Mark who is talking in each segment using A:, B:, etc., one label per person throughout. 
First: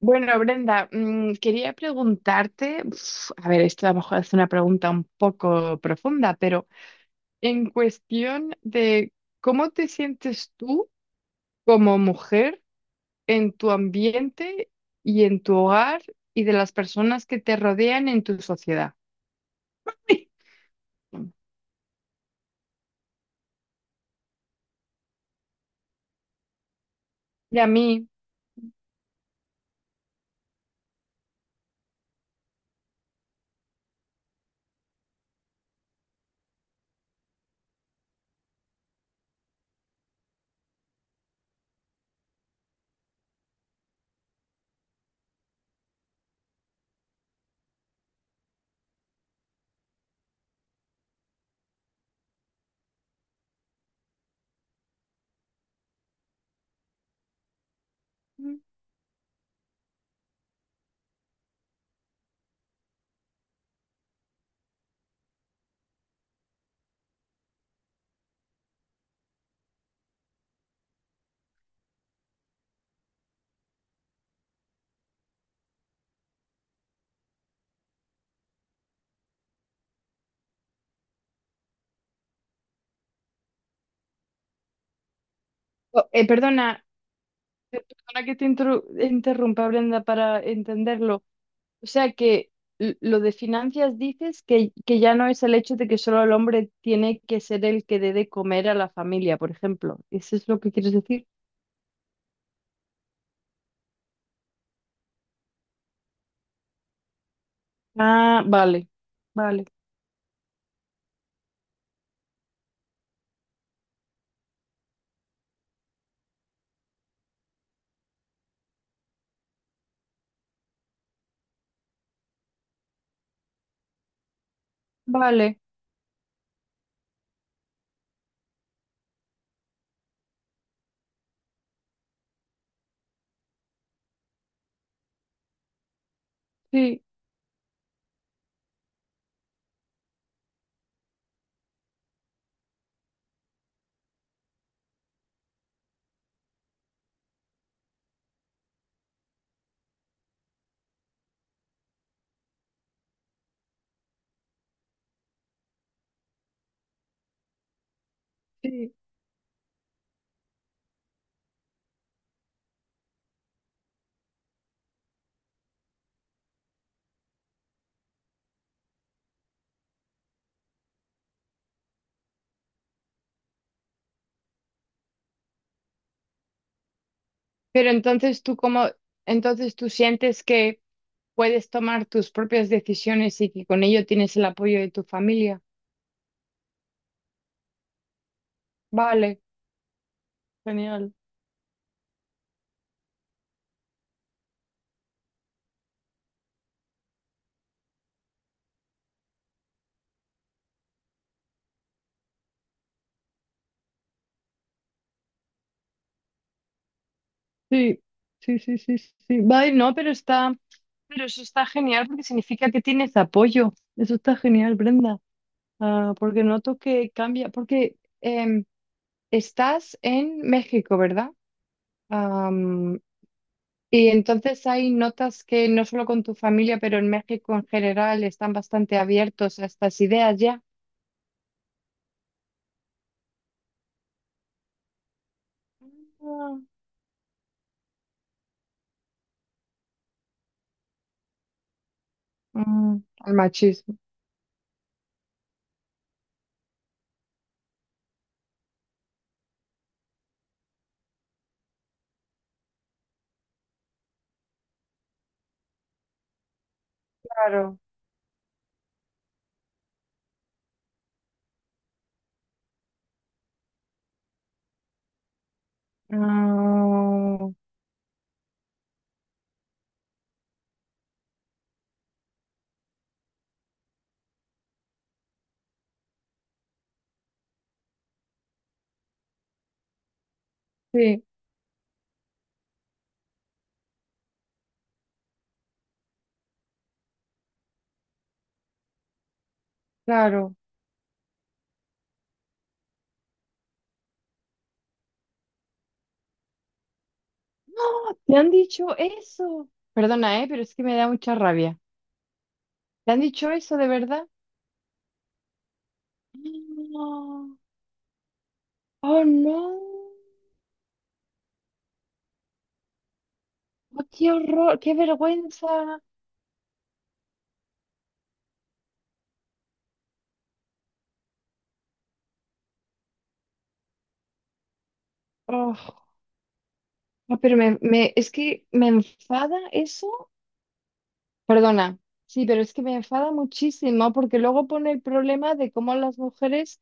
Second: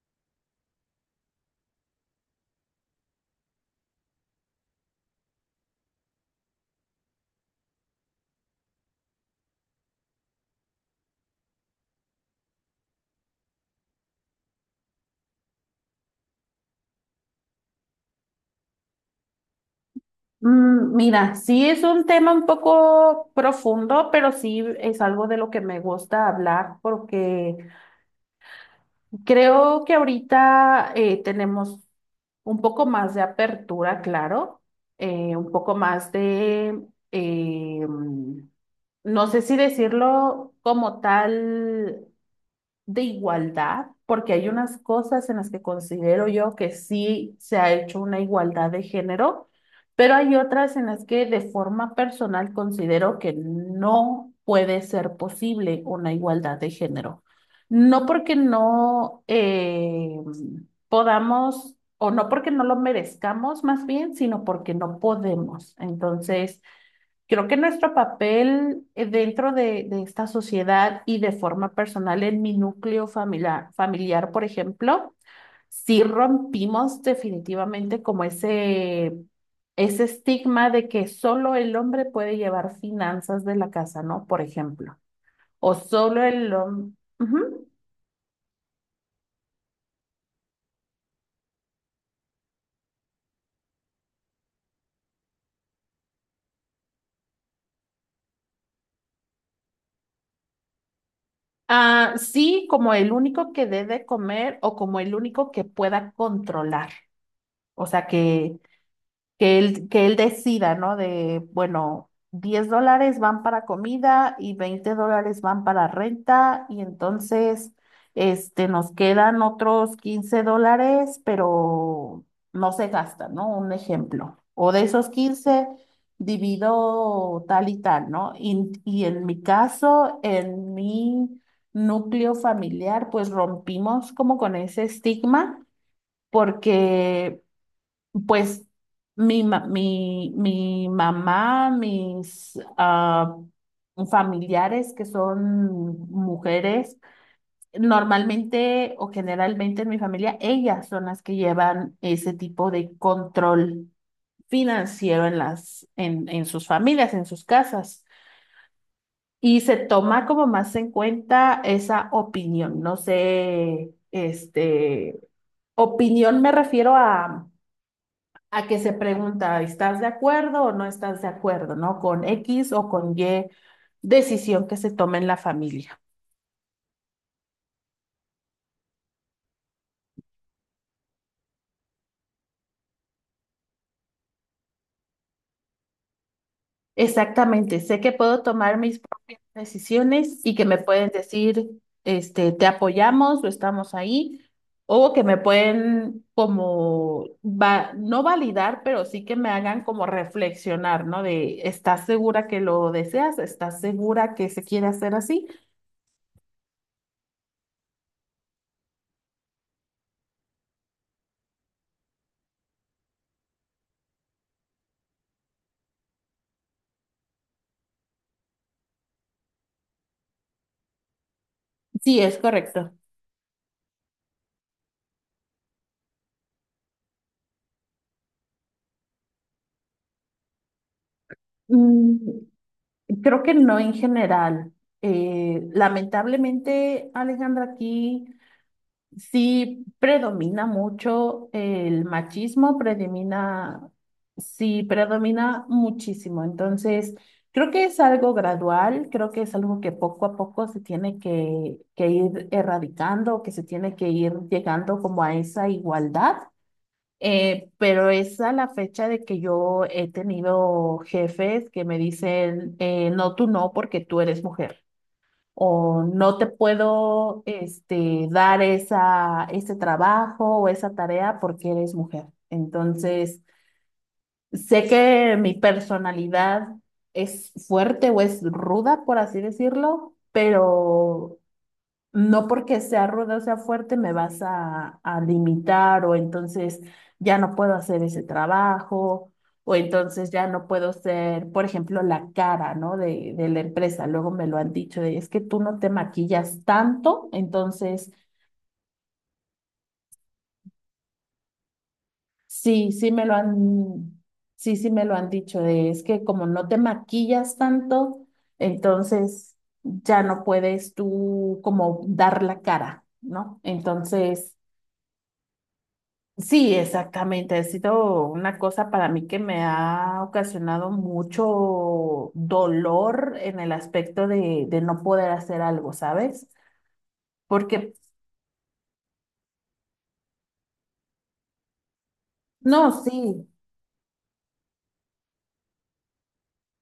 A: Bueno, Brenda, quería preguntarte, a ver, esto a lo mejor es una pregunta un poco profunda, pero en cuestión de cómo te sientes tú como mujer en tu ambiente y en tu hogar y de las personas que te rodean en tu sociedad.
B: Mira, sí es un tema un poco profundo, pero sí es algo de lo que me gusta hablar porque
A: Y a mí,
B: creo que ahorita tenemos un poco más de apertura, claro, un poco más de, eh, mm, no sé si decirlo como tal de igualdad, porque hay unas cosas en las que considero yo que sí se ha hecho una igualdad de género, pero hay otras en las que de forma personal considero que no puede ser posible una igualdad de género. No porque
A: mm,
B: no podamos, o no porque no lo merezcamos más bien, sino porque no podemos. Entonces. Creo que nuestro papel dentro de esta sociedad y de forma personal en mi núcleo familiar, por ejemplo, sí rompimos definitivamente como ese estigma de que solo el hombre puede llevar finanzas de la casa, ¿no? Por ejemplo, o
A: oh,
B: solo el
A: perdona,
B: hombre.
A: perdona que te interrumpa, Brenda, para entenderlo. O sea que lo de finanzas dices que ya no es el hecho de que solo el hombre tiene que ser el que dé de comer a la familia, por ejemplo. ¿Eso es lo que quieres decir?
B: Ah, sí, como el único que debe comer o como el único que pueda controlar. O sea,
A: Ah,
B: que
A: vale,
B: que
A: vale,
B: él, que él decida, ¿no? De, bueno, 10 dólares van para comida y 20 dólares van para renta y entonces, este, nos quedan otros 15 dólares, pero no se gastan, ¿no? Un ejemplo. O de esos
A: vale,
B: 15 divido tal y tal, ¿no? Y en mi caso, en mi núcleo familiar, pues rompimos como con ese estigma
A: sí,
B: porque pues mi mamá, mis familiares que son mujeres, normalmente o generalmente en mi familia, ellas son las que llevan ese tipo de control financiero en sus familias, en sus casas.
A: sí.
B: Y se toma como más en cuenta esa opinión. No sé, este, opinión me refiero a que se pregunta, ¿estás de acuerdo o no estás de acuerdo?, ¿no? Con X o con Y decisión que se tome en la familia.
A: Pero entonces entonces tú sientes que puedes tomar tus propias decisiones y que con ello tienes el apoyo de tu familia.
B: Exactamente, sé que puedo tomar mis propias
A: Vale,
B: decisiones y que me pueden
A: genial.
B: decir, este, te apoyamos o estamos ahí, o que me pueden como, va, no validar, pero sí que me hagan como reflexionar, ¿no? De, ¿estás segura que lo deseas? ¿Estás segura que se quiere hacer así?
A: Sí, sí, sí, sí, sí. Vale, no, pero está. Pero eso está genial porque significa que tienes apoyo. Eso está genial, Brenda. Ah, porque noto que cambia, porque estás en México, ¿verdad?
B: Sí, es correcto.
A: Am, y entonces ahí notas que no solo con tu familia, pero en México en general están bastante abiertos a estas ideas ya.
B: Mm, Creo que no en general.
A: Ah,
B: Lamentablemente, Alejandra, aquí sí predomina mucho el machismo,
A: mm, al
B: predomina,
A: machismo.
B: sí predomina muchísimo. Entonces, creo que es algo gradual, creo que es algo que poco a poco se tiene que ir erradicando, que se tiene que ir llegando como a esa igualdad.
A: Claro.
B: Pero es a la fecha de que yo he tenido jefes que me dicen, no, tú no, porque tú eres mujer. O no te puedo,
A: Ah,
B: este, dar esa, ese trabajo o esa tarea porque eres mujer. Entonces, sé que mi personalidad es fuerte o es ruda, por así decirlo,
A: sí,
B: pero no porque sea ruda o sea fuerte me vas a limitar o entonces ya no puedo hacer ese trabajo o entonces ya
A: claro.
B: no puedo ser, por ejemplo, la cara, ¿no? de, la empresa. Luego me lo han dicho de, es que tú no te maquillas tanto, entonces
A: ¿Te han dicho eso? Perdona, pero es que me da mucha rabia.
B: sí,
A: ¿Te
B: sí
A: han
B: me lo
A: dicho eso de
B: han,
A: verdad?
B: sí, sí me lo han dicho de, es que como no te maquillas
A: No.
B: tanto,
A: Oh,
B: entonces
A: no.
B: ya no puedes tú como dar la cara, ¿no?
A: Oh, qué
B: Entonces.
A: horror, qué vergüenza.
B: Sí, exactamente. Ha sido una cosa para mí que me ha ocasionado mucho dolor en el aspecto de no poder hacer algo,
A: Oh,
B: ¿sabes?
A: no, pero
B: Porque,
A: es que me enfada eso. Perdona. Sí, pero es que me
B: no,
A: enfada
B: sí,
A: muchísimo porque luego pone el problema de cómo las mujeres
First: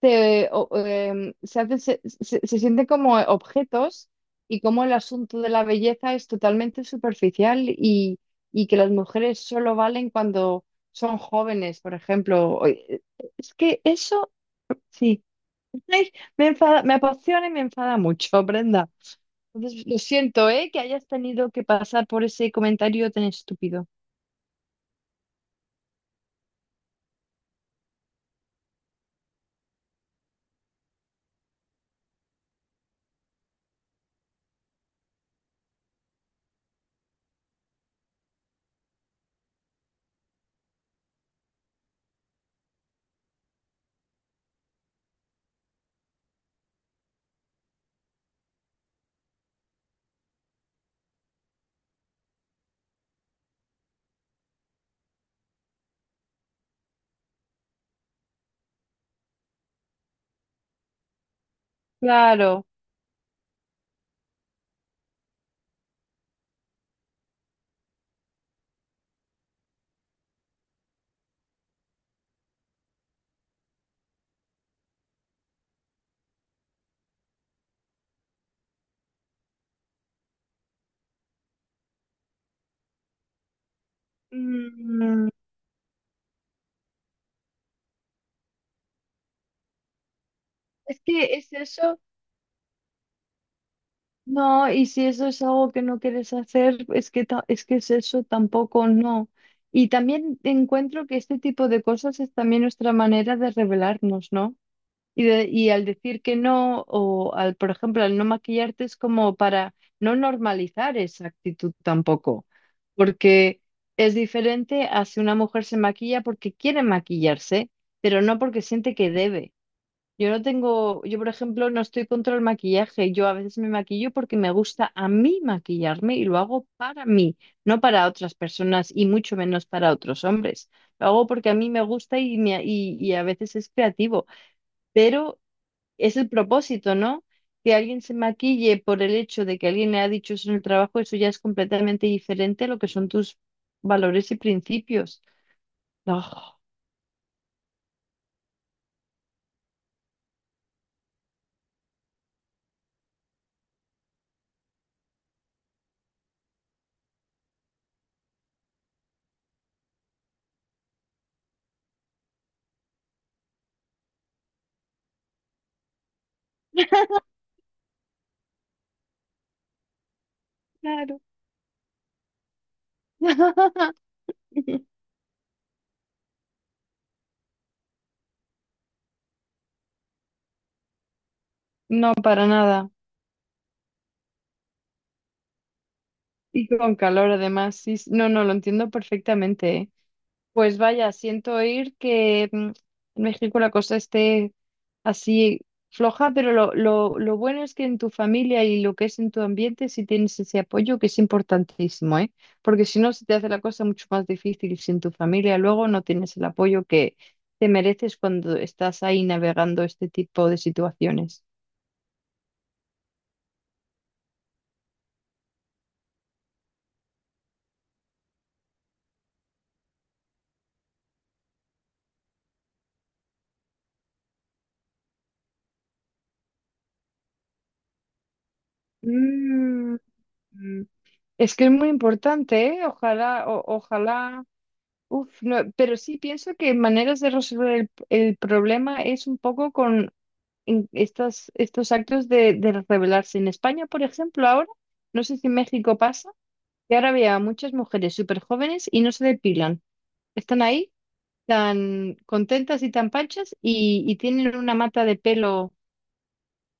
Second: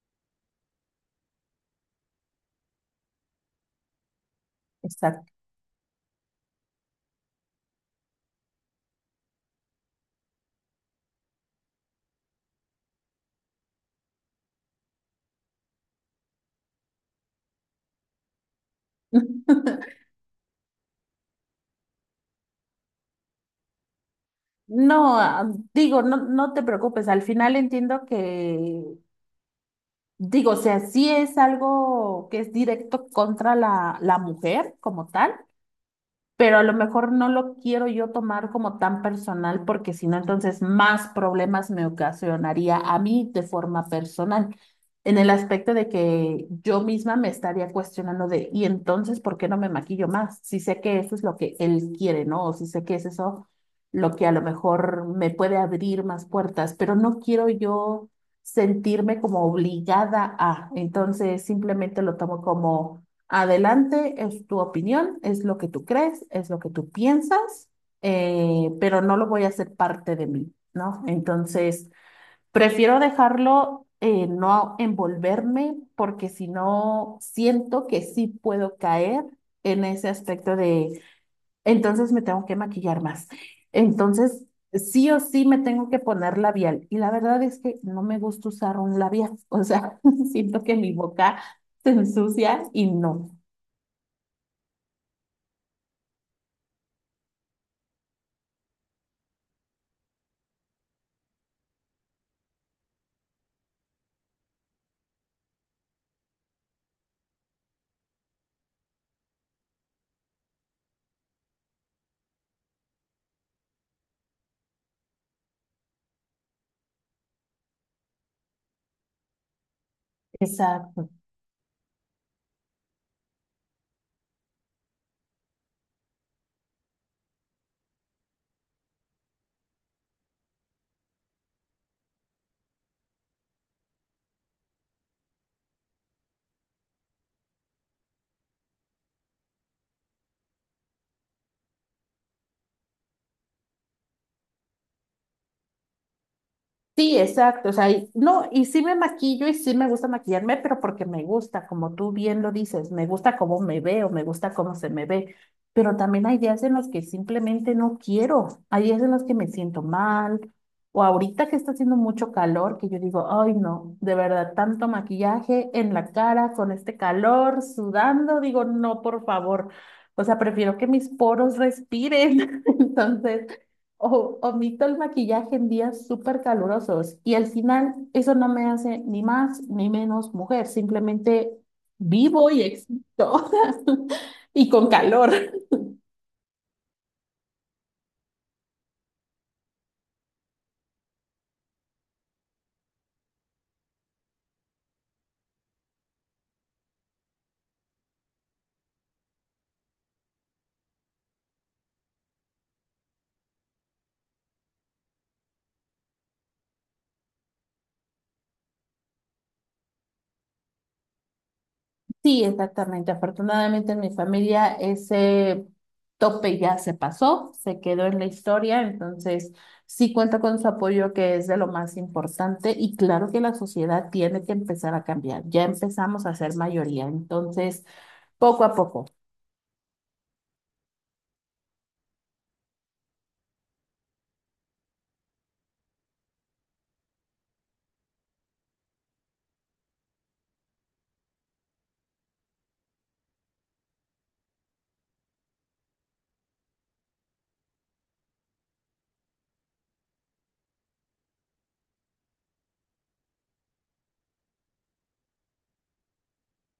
A: se, o- em, se, hacen- se- se sienten como objetos y cómo el
B: exacto.
A: asunto de la belleza es totalmente superficial y que las mujeres solo valen cuando son jóvenes, por ejemplo. O- es que eso, sí. Ay, me enfada, me apasiona y me enfada mucho, Brenda. Entonces, lo siento, ¿eh? Que hayas tenido que pasar por ese comentario tan estúpido.
B: No, digo, no, no te preocupes. Al final entiendo que, digo, o sea, sí es algo que es directo contra la mujer como tal pero a lo mejor no lo quiero yo tomar como tan personal porque si no, entonces más problemas me ocasionaría a mí de forma personal, en el aspecto de que yo misma me estaría cuestionando de, y entonces, ¿por qué no me maquillo más? Si sé que eso es lo que él quiere, ¿no? O si sé que es eso lo que a lo mejor me puede abrir más puertas, pero no quiero yo sentirme como obligada a, entonces simplemente lo tomo
A: Claro.
B: como adelante, es tu opinión, es lo que tú crees, es lo que tú piensas, pero no lo voy a hacer parte de mí, ¿no? Entonces, prefiero dejarlo, no envolverme, porque si no, siento que sí puedo caer en ese aspecto de, entonces me tengo que maquillar más. Entonces, sí o
A: Mm,
B: sí me tengo que poner labial. Y la verdad es que no me gusta usar un labial, o sea, siento que mi
A: es que
B: boca
A: es
B: se
A: eso.
B: ensucia y no.
A: No, y si eso es algo que no quieres hacer, es que es eso tampoco, no. Y también encuentro que este tipo de cosas es también nuestra manera de revelarnos, ¿no? Y al decir que no, o al, por ejemplo, al no maquillarte es como para no normalizar esa actitud tampoco, porque es diferente a si una mujer se maquilla porque quiere maquillarse, pero no porque siente que debe. Yo no tengo,
B: Exacto.
A: yo por ejemplo no estoy contra el maquillaje, yo a veces me maquillo porque me gusta a mí maquillarme y lo hago para mí, no para otras personas y mucho menos para otros hombres. Lo hago porque a mí me gusta y a veces es creativo. Pero es el propósito, ¿no? Que alguien se maquille por el hecho de que alguien le ha dicho eso en el trabajo, eso ya es completamente diferente a lo que son tus valores y principios. No,
B: Sí, exacto. O sea, no, y sí me maquillo y sí me gusta maquillarme, pero porque me gusta, como tú bien lo dices, me gusta cómo me veo, me gusta cómo se me ve. Pero también hay días en los que simplemente no quiero. Hay días en los que me siento mal. O ahorita que está haciendo mucho calor, que yo digo, ay, no, de verdad, tanto maquillaje en la cara con este calor, sudando, digo, no, por favor. O sea, prefiero que mis poros respiren. Entonces. O omito el maquillaje en días súper calurosos y al final eso no me hace ni más ni menos mujer, simplemente
A: no, para
B: vivo y
A: nada.
B: existo y con calor.
A: Y con calor además, sí, sí. No, no, lo entiendo perfectamente, ¿eh? Pues vaya, siento oír que en México la cosa esté así floja, pero lo bueno es que en tu familia y lo que es en tu ambiente sí tienes ese apoyo que es importantísimo, ¿eh? Porque si no, se te hace la cosa mucho más difícil si en tu familia luego no tienes el apoyo que te mereces cuando estás ahí navegando este tipo de situaciones.
B: Sí, exactamente. Afortunadamente en mi familia ese tope ya se pasó, se quedó en la historia, entonces sí cuenta con su apoyo que es de lo más importante y claro que la sociedad tiene que empezar a cambiar. Ya empezamos a ser mayoría, entonces poco a poco.
A: Mm, mm. Es que es muy importante, ¿eh? Ojalá. Uf, no, pero sí pienso que maneras de resolver el problema es un poco con estas, estos actos de rebelarse. En España, por ejemplo, ahora, no sé si en México pasa, que ahora veo a muchas mujeres súper jóvenes y no se depilan. Están ahí tan contentas y tan panchas y tienen una mata de pelo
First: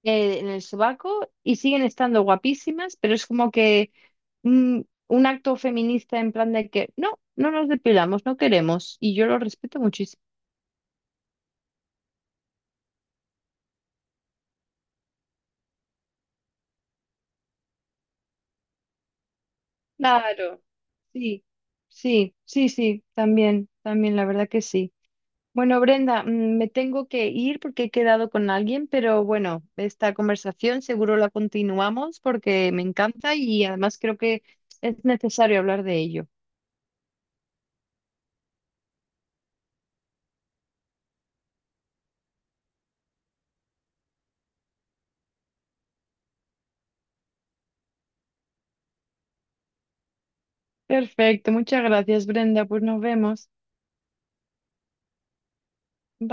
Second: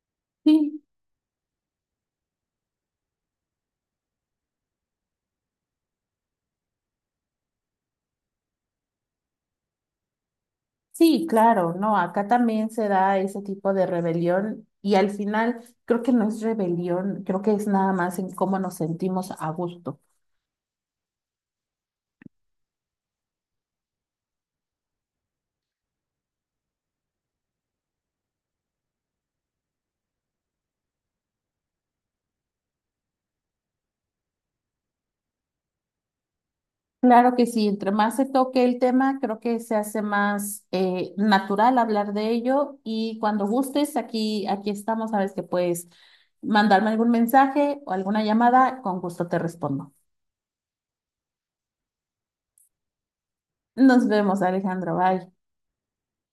A: en el
B: Sí,
A: sobaco y siguen estando guapísimas, pero es como que mm, un acto feminista en plan de que no, no nos depilamos, no queremos, y yo lo respeto muchísimo.
B: sí, claro, no, acá también se da ese tipo de rebelión y al final creo que no es rebelión, creo que es nada más en cómo nos sentimos a gusto.
A: Claro. Sí, sí, sí, sí, también, también, la verdad que sí. Bueno, Brenda, me tengo que ir porque he quedado con alguien, pero bueno, esta conversación seguro la continuamos porque me encanta y además creo que es necesario hablar de ello.
B: Claro que sí, entre más se toque el tema, creo que se hace más natural hablar de ello y cuando gustes, aquí, aquí estamos, sabes que puedes mandarme algún mensaje o alguna llamada, con gusto te respondo.
A: Perfecto, muchas gracias, Brenda, pues nos vemos.
B: Nos vemos, Alejandro, bye.
A: Bye.